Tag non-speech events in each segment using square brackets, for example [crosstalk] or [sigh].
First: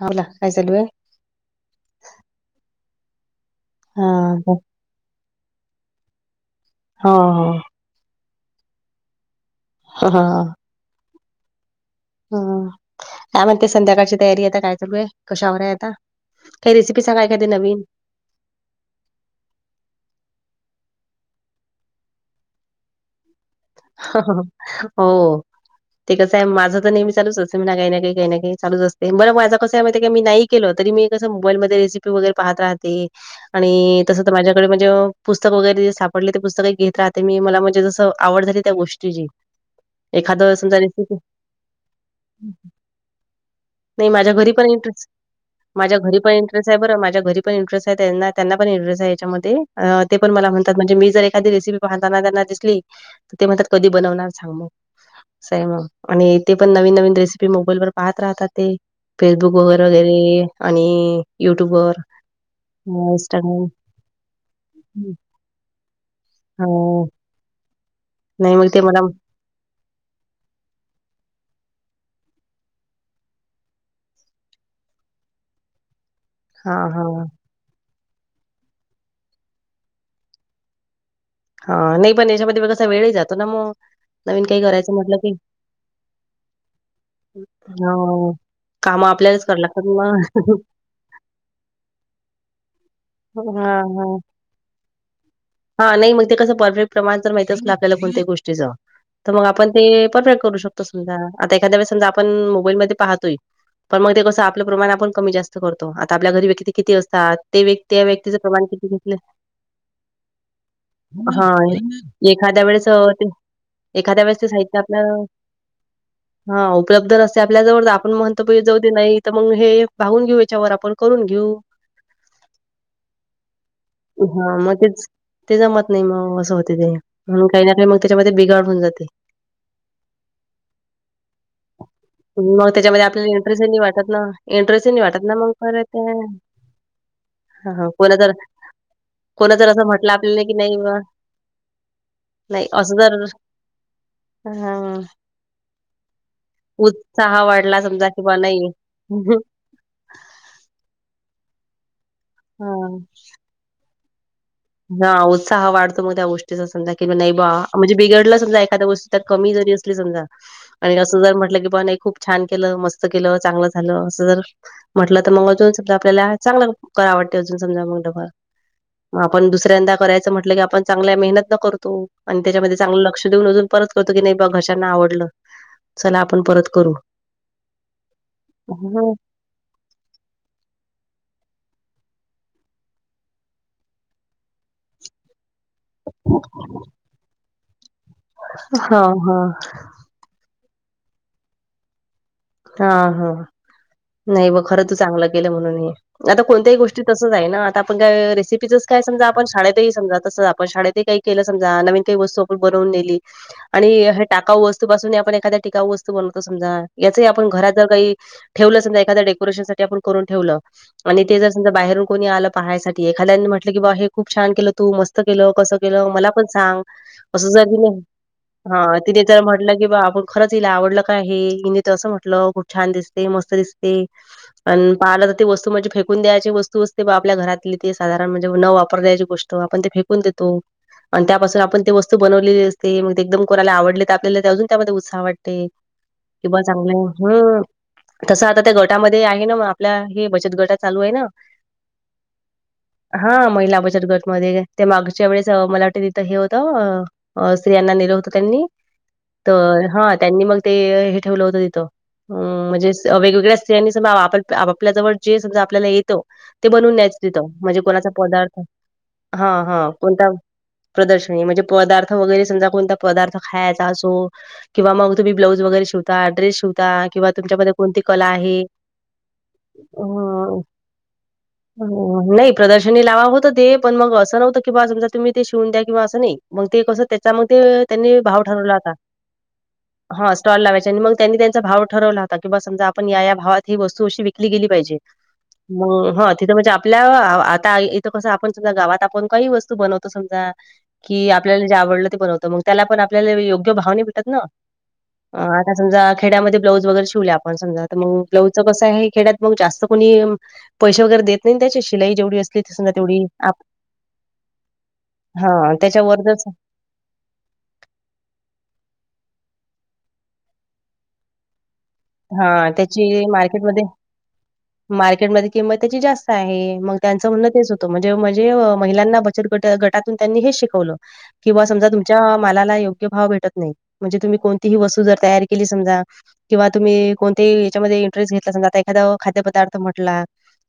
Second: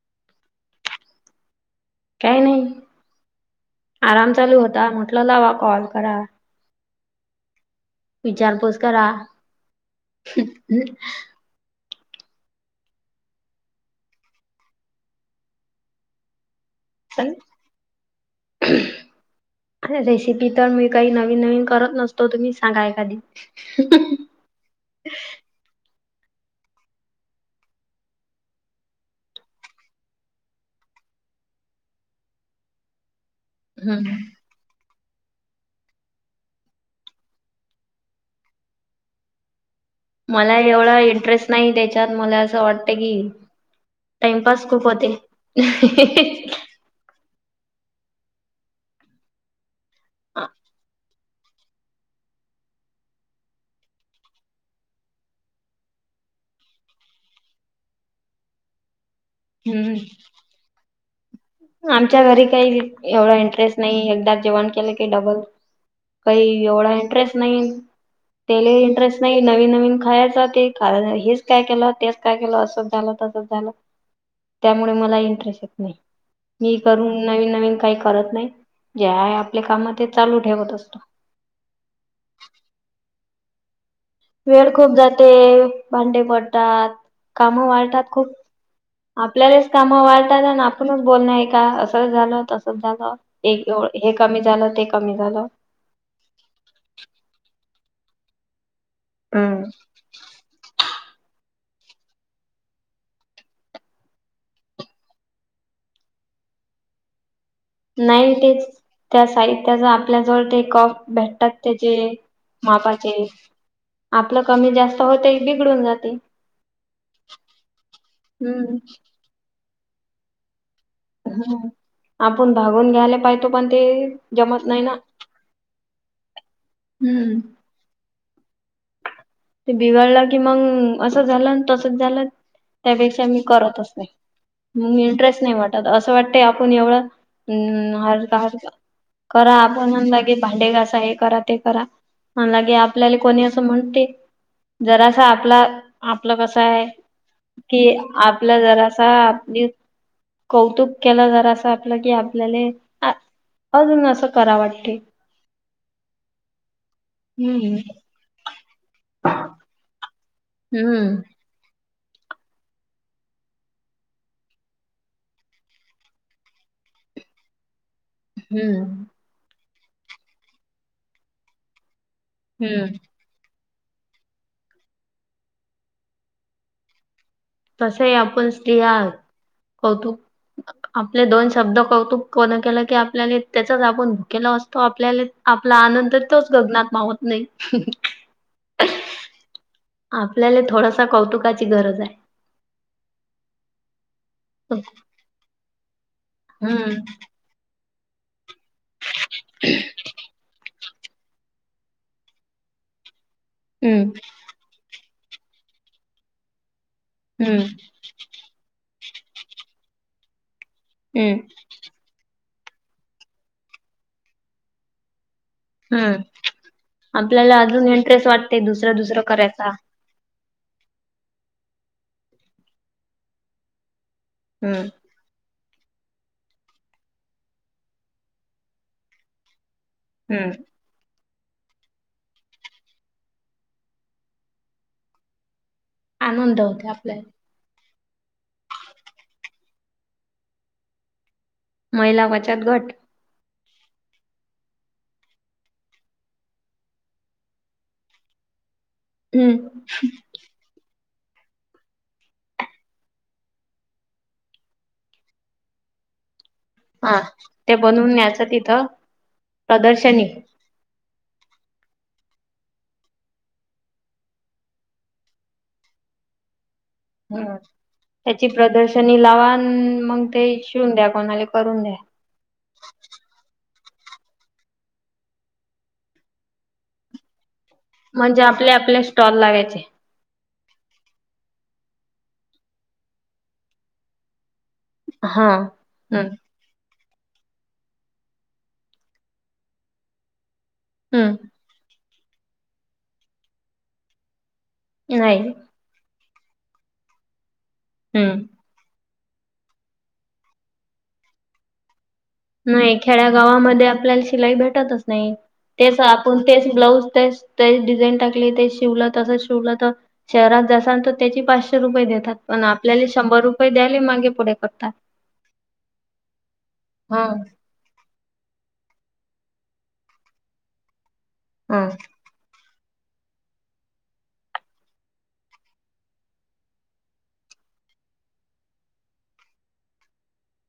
हा बोला काय चालू आहे. काही नाही हा आराम चालू होता म्हटलं लावा कॉल करा. हा हा. विचारपूस करा. हा हा हम ह म्हणते संध्याकाळची तयारी आहेता काय चालू आहे कशावर आहे आता काही रेसिपी सांगा एखाद नवीन ह. अरे रेसिपी तर मी काही नवीन नवीन करत नसतो तुम्ही सांगा एखादी ह ह ह हो. [unintelligible] ते कसं आहे माझं तर नेहमी चालूच असते मीना काही ना काही काही ना काही चालूच असते बरं माझं कस आहे मातीय का मी नाही. केलं तरी मी कसं मोबाईल म रेसिपी वगैरे पाहत राहते आणि हम्म तस तर माझ्याकडे म्हणजे पुस्तक वगैरे जे सापडले ते पुस्तके घेत राहते मी मला म्हणजे जसं आवड झाली त्या गोष्टीची एखादं मला समजा एवढा रेसिपी इंटरेस्ट नाही त्याच्यात मला असं वाटतं की माझ्या घरी टाइमपास पण खूप इंटरेस् होते माझ्या घरी पण इंटरेस्ट आहे बर माझ्या घरी पण इंटरेच्या आहे त्यांना पण इंटरेस्ट आहे याच्यामध्ये अ ते पण मला म्हणतात म्हणजे मी जर एखादी रेसिपी पाहताना त्यांना दिसली तर ते म्हणतात कधी बनवणार सांग मग आहे मग आणि तेे पण नवीन नवीन रेसिपी मोबाईल वर पाहत राहतात ते फेसबुक वगैरे हम्म वगैरे आणि युट्युब वर आमच्या घरी काही एवढा इंस्टाग्राम इंटरेस्ट नाही एकदा जेवण केलं की डबल काही एवढा हो. इंटरेस्ट नाही नाही मग तेले ते मला इंटरेस्ट नाही. नवीन नवीन खायचं ते हेच काय केलं तेच काय केलं असंच झालं तसंच झालं. त्यामुळे मला इंटरेस्ट येत नाही मी हां, करून हां, नवीन नवीन काही करत नाही. जे आहे आपले काम ते चालू ठेवत असतो. हा नाही पण याच्यामध्ये बगासा वेळही जातो ना मग नवीन काही वेळ खूप करायचं म्हटलं जाते की भांडे पडतात काम वाळतात खूप हां, कामं करावी आपल्यालाच लागतात काम वाळतात मग. आणि आपणच बोलण आहे का असं झालं तसंच झालं. एक हां, हे हां. कमी झालं ते कमी झालं. हा नाही मग ते कसं परफेक्ट प्रमाण तर माहितच असल कोणत्या गोष्टीचं तर मग आपण ते परफेक्ट करू शकतो समजा आता एखाद्या वेळेस समजा आपण मोबाईलमध्ये पाहतोय. पण मग ते कसं आपलं प्रमाण आपण कमी जास्त करतो आता आपल्या घरी व्यक्ती ते किती असतात ते व्यक्ती त्या नाही व्यक्तीचं ते प्रमाण किती घेतलं त्या साहित्याचा आपल्या जवळ टेक ऑफ हा भेटतात त्याचे एखाद्या वेळेस अ, मापाचे ते एखाद्या वेळेस आपलं ते कमी साहित्य जास्त आपलं होत बिघडून जाते हा उपलब्ध नसते आपल्या जवळ आपण म्हणतोे हम्म जाऊ ते नाही तर मग हे भागून घेऊ याच्यावर आपण करून घेऊ हम्म आपण भागून घ्यायला पाहितो पण ते हा जमत मग नाही ना तेच ते जमत नाही मग असं होते ते हम्म. म्हणून काही ना काही मग त्याच्यामध्ये बिघाड होऊन जाते ते बिघडलं की मग असं झालं तसच झालं मग त्याच्यामध्ये त्यापेक्षा आपल्याला मी इंटरेस्टही करतच वाटत नाही ना, इंटरेस्टही मग वाटत ना इंटरेस्ट मग नाही परत वाटत ते असं वाटत आपण एवढं हां, हां. कोणा जर अं. करा कोणा जर असं आपण म्हटलं आणि आपल्याला की भांडी नाही बुवा घासा हे करा ते करा म्ह नाही के असं जर आपल्याला कोणी असं म्हणते हां, जरासा आपला आपलं कसं आहे उत्साह वाढला कि समजा की बुवा आपलं नाही जरासा न्यू कौतुक केलं जरा असं आपलं की आपल्याला अजून असं करावं वाटत हा उत्साह वाढतो मग त्या गोष्टीचा समजा की नाही बा हम्म. म्हणजे बिघडलं समजा एखाद्या गोष्ट कमी जरी असली समजा आणि अस हम्म जर म्हटलं की खूप छान केलं मस्त केलं चांगलं झालं असं जर म्हटलं तर मग अजून समजा आपल्याला चांगलं करावं वाटत अजून समजा मगलं हम्म आपण दुसऱ्यांदा करायचं म्हटलं की आपण चांगल्या मेहनत न करतो आणि त्याच्यामध्ये हम्म चांगलं लक्ष ऊ अजून परत करतो की नाही बा घशांना आवडलं चला आपण परत करू तसं आहे आपण स्त्रिया हा कौतुक आपले दोन शब्द कौतुक कोण केलं की आपल्याला त्याचाच आपण भुकेला असतो आपल्याला आपला आनंद तोच गगनात मावत नाही हा हा आपल्याला थोडासा कौतुकाची गरज आहे हा हा नाही ब हम्म खरं तू चांगलं केलं म्हणून हे आता कोणत्याही गोष्टी तसच आहे ना आता आपण काय रेसिपी काय समजा आपण शाळेतही समजा तसं आपण शाळेतही का के समजा नवीन काही वस्तू आपण बनवून नेली आणि हम्म हे टाकावू वस्तू वस्तू पासून आपण एखाद्या टिकावू वस्तू बनवतो समजा याच आपण हम्म घरात जर काही ठेवलं समजा एखाद्या डेकोरेशनसाठी आपण करून ठेवलं आणि ते हम्म जर समजा बाहेरून कोणी आलं पाहायसाठी एखाद्यानी म्हटलं की बा हे खूप छान केलं तू मस्त केलं कसं हम्म मला पण सांग अस आपल्याला जर अजून त इंटरेस्ट वाटते दुसरं ह दुसरं तिने जर करायचा. म्हटलं की बा आप खरंच हिला आवडलं काय आहे हिने तर असं म्हटलं खूप छान दिसते मस्त दिसते हम्म पण पालक ते वस्तू म्हणजे फेकून द्यायची वस्तु असते आपल्या घरातली ते साधारण म्हणजे न वापर द्यायची गोष्ट आपण फे फेकून हम्म देतो आणि त्यापासून आपण ते वस्तू बनवलेली असते मग एकदम कोणाला आवडले तर आपल्याला तर अजून त्यामध्ये उत्साह वाटते आनंद किवा होते चांगलं आपल्याला हम्म. तसं आता त्या गटामध्ये आहे ना मला आपल्या हे बचत गटात चालू आहे ना महिला बचत गट हा महिला बचत गट मध्ये ते मागच्या वेळेस मला वाटतं तिथं हे होतं अ स्त्रियांना नेलं होतं त्यांनी हम्म तर हा त्यांनी मग ते हे ठेवलं होतं तिथं ह म्हणजे वेगवेगळ्या स्त्रियांनी सम आप आपपल्या जवळ जे समजा आपल्याला येतो ते बनवून हा न्यायच तिथं ते म्हणजे कोणाचा बनवून न्यायचं पदार्थ तिथं हा हा प्रदर्शनी. कोणता प्रदर्शनी म्हणजे पदार्थ वगैरे समजा कोणता पदार्थ खायचा असो किंवा मग तुम्ही् ब्लाऊज वगैरे शिवता ड्रेस शिवता किंवा हम् तुमच्यामध्ये कोणती कला त्याची आहे प्रदर्शनी लावान अ मग ते शिवून द्या कोणाला करून द्या नाही प्रदर्शनी लावा होतं ते पण मग असं नवतं किंवा समजा तुम्ही ते शिवून द्या किंवा असं नाही मग ते कसं त्याच्यामध्ये म्हणजे आपले आपले स्टॉल लावायचे. हा स्टॉल लावायचे आणि मग त्यांनी त्यांचा भाव ठरवला हो की बा समजा आपण या भावात ही वस्तू अशी विकली गेली पाहिजे. हा हम्म हा तिथं म्हणजे आपल आपल्या आता इथं कसं आपण समजा गावात आपण काही वस्तू बनवतो समजा कि हम्म आपल्याला जे आवडलं ते बनवतो मग त्याला पण आपल्याला योग्य भाव नाही भेटत ना नाही समजा खेड्यामध्ये् ब्लाउज वगैर शीवले आपण समजा तर मग हम्म ब्लाऊज कस आहे खेड्यात मग जास्त कोणी पैसे वगैरे देत नाही त्याची शिलाई जेवढी अस नाही खेड्या गावामध्ये आपल्याला शिलाई भेटतच नाही हा तेच त्याच्यावर आपण जर तेच ब्लाऊज तेच ते डिझाईन टाकली ते शिवलं तसंच शिवलं तर शहरात जासाल तर त्याची पाचशे रुपये देत हा पण आपल्याला त्याची शंभर रुपये द्यायला मागे पुढे करतात. कि त्याची किमत जास्त आहेग हा त्यांचं म्हण म्हणजे म्हणजे महिलांना बचत गट गटातून त्यांनी हे शिकवलं. किंवा हा समजा तुमच्या मालाला योग्य भाव भेटत नाही म्हणजे तुम्ही कोणतीही वस्तू जर तयार केली समजा. किंवा तुम्ही कोणतेही याच्यामध्ये इंटरेस्ट घेतला अस आता एखादा खाद्यपदार्थ म्हटला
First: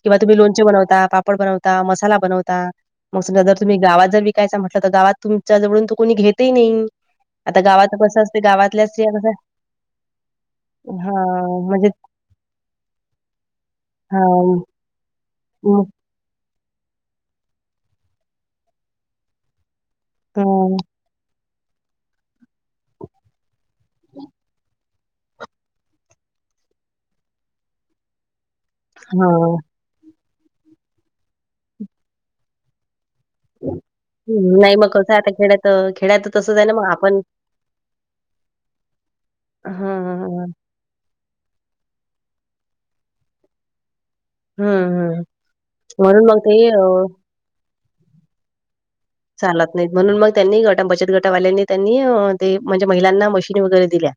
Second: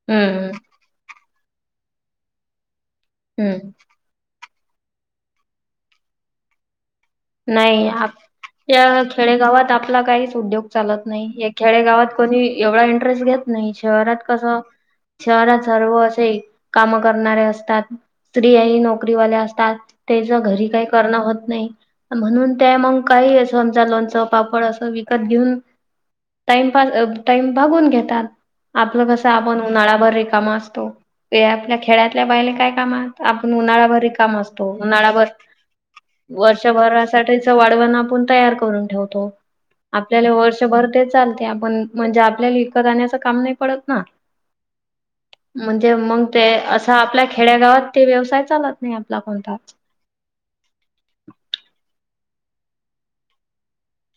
किंवा तुम्ही हम्म लोणचे बनवता पापड बनवता मसाला बनवता मग समजा जर हम्म तुम्ही गावात जर विक कायच म्हटलं तर गावात तुमच्या जवळून तो कोणी घेतही नाही आता नाही गावात कसं असते गावातल्या स्त्रिया कसं खेडेगावात आपला काहीच उद्योग चालत नाही या हां म्हणजे खेडेगावात कोणी एवढा इंटरेस्ट घेत नाही शहरात कसं हां. शहरात मग सर्व असे काम करणारे असतात स्त्री ह नोकरीवाले असतात. त्याच्या अ, घरी काही करण होत नाही म्हणून त्या मग काही असमज लोणचं पापड असं विक त घेऊन टाइमपास टाइम भागून घेतात. आपलं कसं हां. आपण उन्हाळाभर रिकामं असतो आपल्या खेड्यातल्या बाहिले काय काम आहे आपण उन्हाळाभर रिकामं हं, असतो नाही मग कसं आहे उन्हाळाभर आता खेड्यात अ, खेड्यात तर तसंच वर्ष आहे ना मग आपण वर्षभरासाठी वाळवण आपण तयार करून ठेवतो हां, हां, हां. भर ते चालते आपण म्हणजे आपल्याला विकत आणण्याच काम नाही पडत ना हं, हं. म्हणजे मग ते असं आपल्या खेड्यागावात ते व्यवसाय चालत नाही. चालत कोणताच. नाही. म्हणून मग त्यांनी गट बचत गटावाल्यांनी त्यांनी ते म्हणजे महिलांना मशीन वगैरे दिल्या.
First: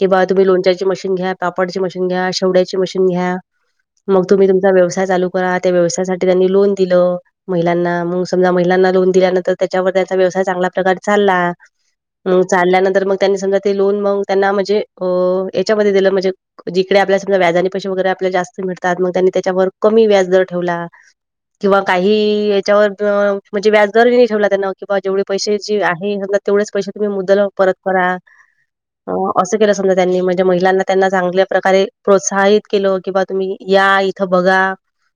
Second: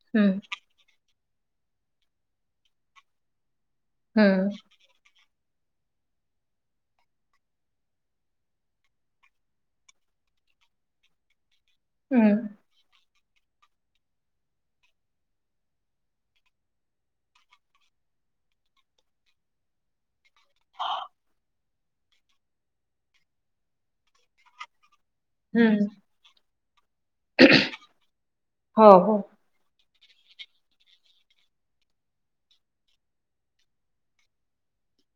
किं हम्म तुम्ही लोणच्याची ची मशीन घ्या पापडची मशीन घ्या शेवड्याची मशीन घ्या मग हम्म तम्ही तुमचा व्यसाय चालू त्या व्यवसायासाठी लोन दिल महिलांना मग समजा महिलांना लोन दिल्यानंतर त्याच्यावर त्याचा व्यवसाय चांगल्या प्रकारे चालला हम्म चालल्यानंतर मग त्यांनी समजा ते लोन मग त्यांना म्हणजे अ याच्यामध्ये दिलं म्हणजे जिकडे आपल्या समजा व्याजाने पैसे वगैरे आपल्याला जास्त मिळतात मग त्यांनी त्याच्यावर कमी व्याज दर ठेवला. किंवा काही याच्यावर म्हणजे व्याजदर नाही ठेवला त्यांना किंवा जेवढे पैसे जे हम्म आहे तेवढेच पैसे तुम्ही मुदल परत करा हो हो. असं केलं समजा त्यांनी म्हणजे महिलांना त्यांना चांगल्या प्रकारे प्रोत्साहित केलं कि बा तुम्ही या. बघा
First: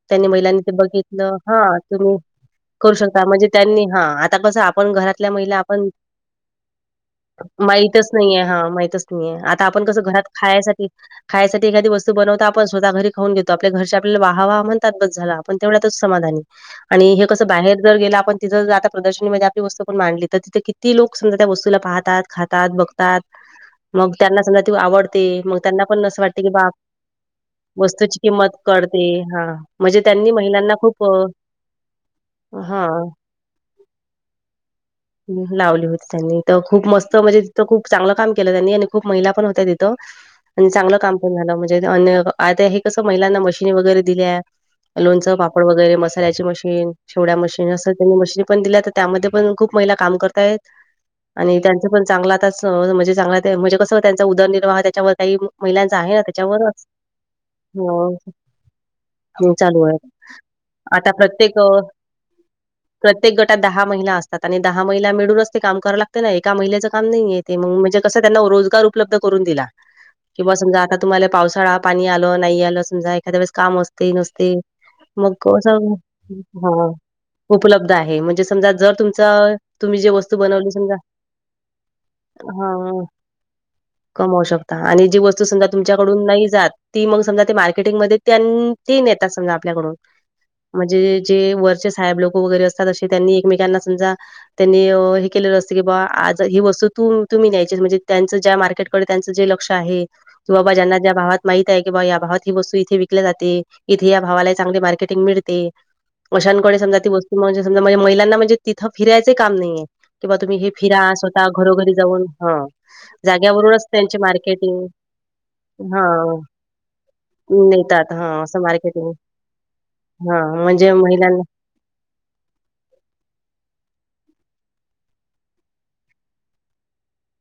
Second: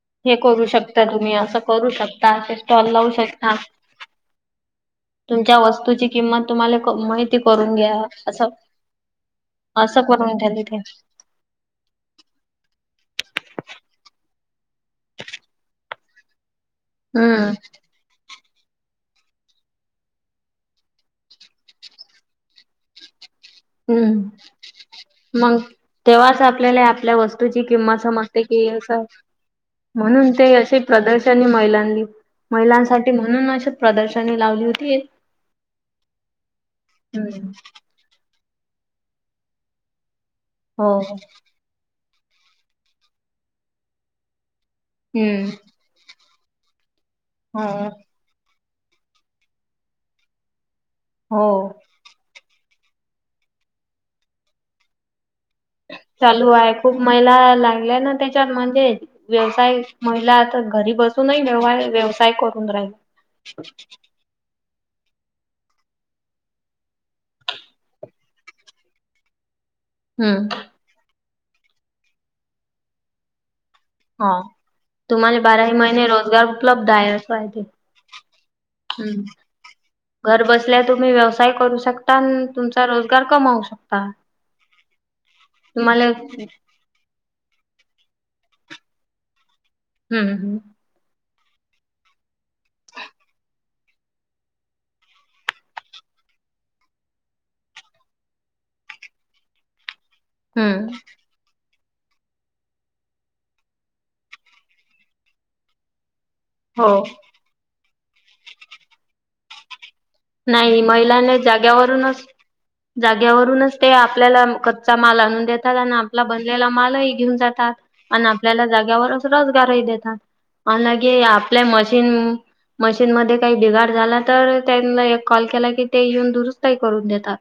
त्यांनी हे महिलांनी करू ते शकता तुम्ही बघितलं असं हा करू तुम्ही शकता असे स्टॉल करू लावू शकता म्हणजे. त्यांनी हा आता कस आपण घरातल्या महिला तुमच्या आपण वस्तूची किंमत तुम्हाला क माहिती करून घ्या माहितच नाहीे असं हा माह नाही आता आपण कस असं घरात करून घ्या तिथे. खायसाठी खायसाठी एखादी वस्त बनवता आपण स्वः घरी खऊन घेतो आपल्या घरच्या आपल्या वाह वाह म्हणतात बस झाला. पण तेवढ्यातच समाधा आणि हे कसं हम्म बाहेर जर गेलं आपण. तिथं जर आता प्रदर्शनीमध्ये आपली वस्तू आपण मांडली तर तिथे किती लोक समजा त्या वस्तूला पाहतात खातात बघ तात. हम्म मग त्यांना पण असं तेव्हाच वाटते की बा आपल्याला आपल्या वस्तूची किंमत वस्तूची समजते किंमत की असं कळते. हां म्हणजे म्हणून त्यांनी ते महिलांना असशी खूप प्रदर्शन ह महिलांनी अ, हां. महिलांसाठी म्हणून अशी प्रदर्शनी लावली होती. लावली होती त्यांनी तर खूप मस्त म्हणजे हम्म तिथं खूप चांगलं काम केलं त्यांनी आणि खूप महिला पण होत्या तिथं आणि चांगलं हो. काम पण झालं म्ह. कस मलांना मशीनी वगैरे दिल्या लोणच हम्म. पापड वगैरे म. ची मशीन शेवड्या मशीन अस हा. त्यांनी मशीन पण दिल्या तर त्यामध्ये पण. खूप महिला काम करताय हो आणि त्यां. पण चांगला आ म्हणजे चांगला म्हज कसं त्यांचा उदरनिर्वाह त्याच्यावर काही. महिलांचा आहे ना चालू आहे त्याच्यावरच खूप महिला लागल्या ना हो त्याच्यात म्हणजे व्यवसाय. चालू आहे महिला आता घरी आता बसूनही प्रत्येक अ ववय व्यवसाय करून राहील. आतानी दहा महिला मिळूनच ते काम कराव लागते ना एका महिलेचं काम नाहीय आहे ते मग म्हणजे कसं त्यांना रोजगार उपलब्ध करून दिला. किंवा हम्म. समजा आता तुम्हाला पावसाळा पाणी आलं नाही आलं समजा एखाद्या वळेस काम असत. न हा नसते. तुम्हाला मग बाराही महिने रोजगार उपलब्ध आहे असं आहे ते. उपलब्ध आहे म्हणजे समजा जर तुम. हम्म. तुम्ही जे वस्तू घर बनवली बसल्या समजा तुम्ही व्यवसाय करू शकता आणि तुमचा हा. रोजगार कमावू शकता. कमवू शकता आणि जी वस्तू समधा तुम्हाला तुमच्याकडून नाही हम्म जात. ती मग समजा ते मार्केटिंगमध्येध्ये ती न येतात समजा आपल्याकडून. हम् हम. म्हणजे जे वरचे साहेब लोक वगैरे असतात असे त्यांनी एकमेकांना समजा. त्यांनी हे केलेलं असतं की बाबा आज ही वस्त तू तुम्ही न्यायची म्हणजे त्यांचं ज्या मार्केट. त्यांच जे लक्ष आहे क बाबा हम्म ज्यांना भावात. माहित आहे की बा या भावात ही वस्तू इथे विकल्या जाते इथे या भावाला चांगली मार्केटिंग मिळते. अशांकडे हो. समजा ती वस्त म्हजे समजणजे महिलांना म्हणजे तिथं फिरायच काम नाहीे. किंवा तुम्ही हे नाही फिरा महिलांनी स्वतः घरोघरी जाग्यावरूनच जाऊन ह. जाग्यावरूनच ते आपल्याला कच्चा माल आणून देतात आणि आपला हां, बनलेला मालही घेऊन जातात. नेतात. आणि हां, असं आपल्याला मार्केटिंग जाग्यावरच रोजगारही देतात हां, म्हणजे आणिगे महिलांना आपल्या मशीन. मशीनमध्येध्ये काही बिगाड झाला तर त्यांना एक कॉल केला की ते येऊन दुरुस्तही करून देतात.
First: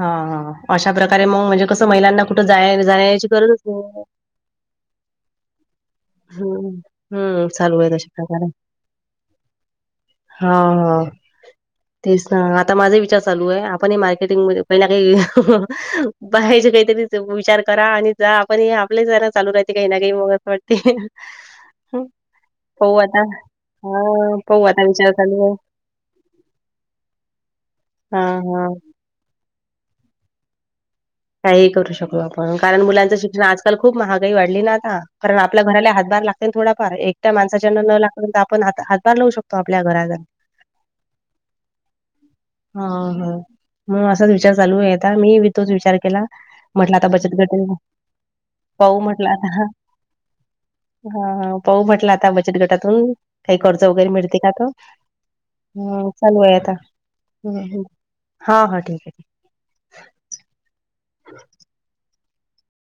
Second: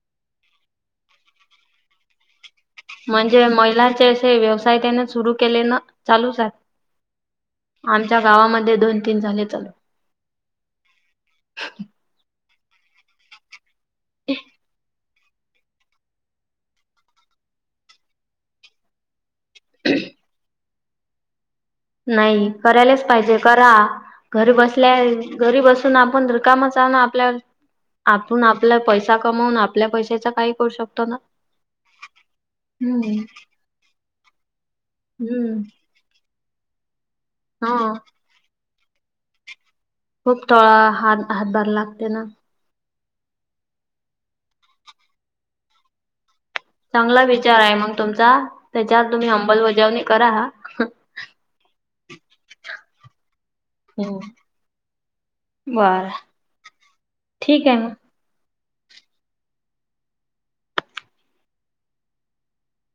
हा हा अशा प्रकारे मग म्हणजे कसं महिलांना कुठं जाय जाण्याची म्हणजे गरज असते. महिलांचे व्यवसाय त्याने सुरू केले ना. चालू सर हम्म हम्म चालू आहे तशा आमच्या प्रकारे गावामध्ये दोन तीन झाले चालू. हा हा. तेच ना आता माझा विचार चालू आहे आपणही मार्केटिंग मध्ये काही ना काही. पाहायचे काहीतरी विचार करा आणि जा आपण हे आपलेच जरा चालू राहते काही ना काही मग असं वाटते. नाही पाहू करायलाच आता पाहिजे करा. हा घरी पाहू आता बसल्या विचार चालू आहे घरी बसून आपण र कामच ना आपल्या हा आपण हा आपल्या पैसा. कमवून आपल्या पैशाचा काही करू शकतो ना. काही करू शकलो आपण कारण मुलांचं हम्म. शिक्षण आजकाल खूप महागाई वाढली ना आता कारण हम्म आपल्या घराला हातभार लागत. थोडाफार एकट्या हा माणसाच्याना न लाग आपण हात हातभार लावू शकतो आपल्या घरात. खूप तोळा ह हातभार लागते ना. हा हो मग असाच विचार चालू आहे आता मीी तोच विचार केला. म्हटलं आता चांगला बचत गट विचार आहे मग तुमचा पाहू त्याच्यावर तुम्ही म्हटलं आता अंमलबजावणी करा. हा पाऊ म्हटलं आता बचत गटातून काही कर्ज वगैरे हम्म. मिळते का त. हम् बरं चालू आहे आता ठीक आहे मग. हा हा ठीक आहे ठीक. ह.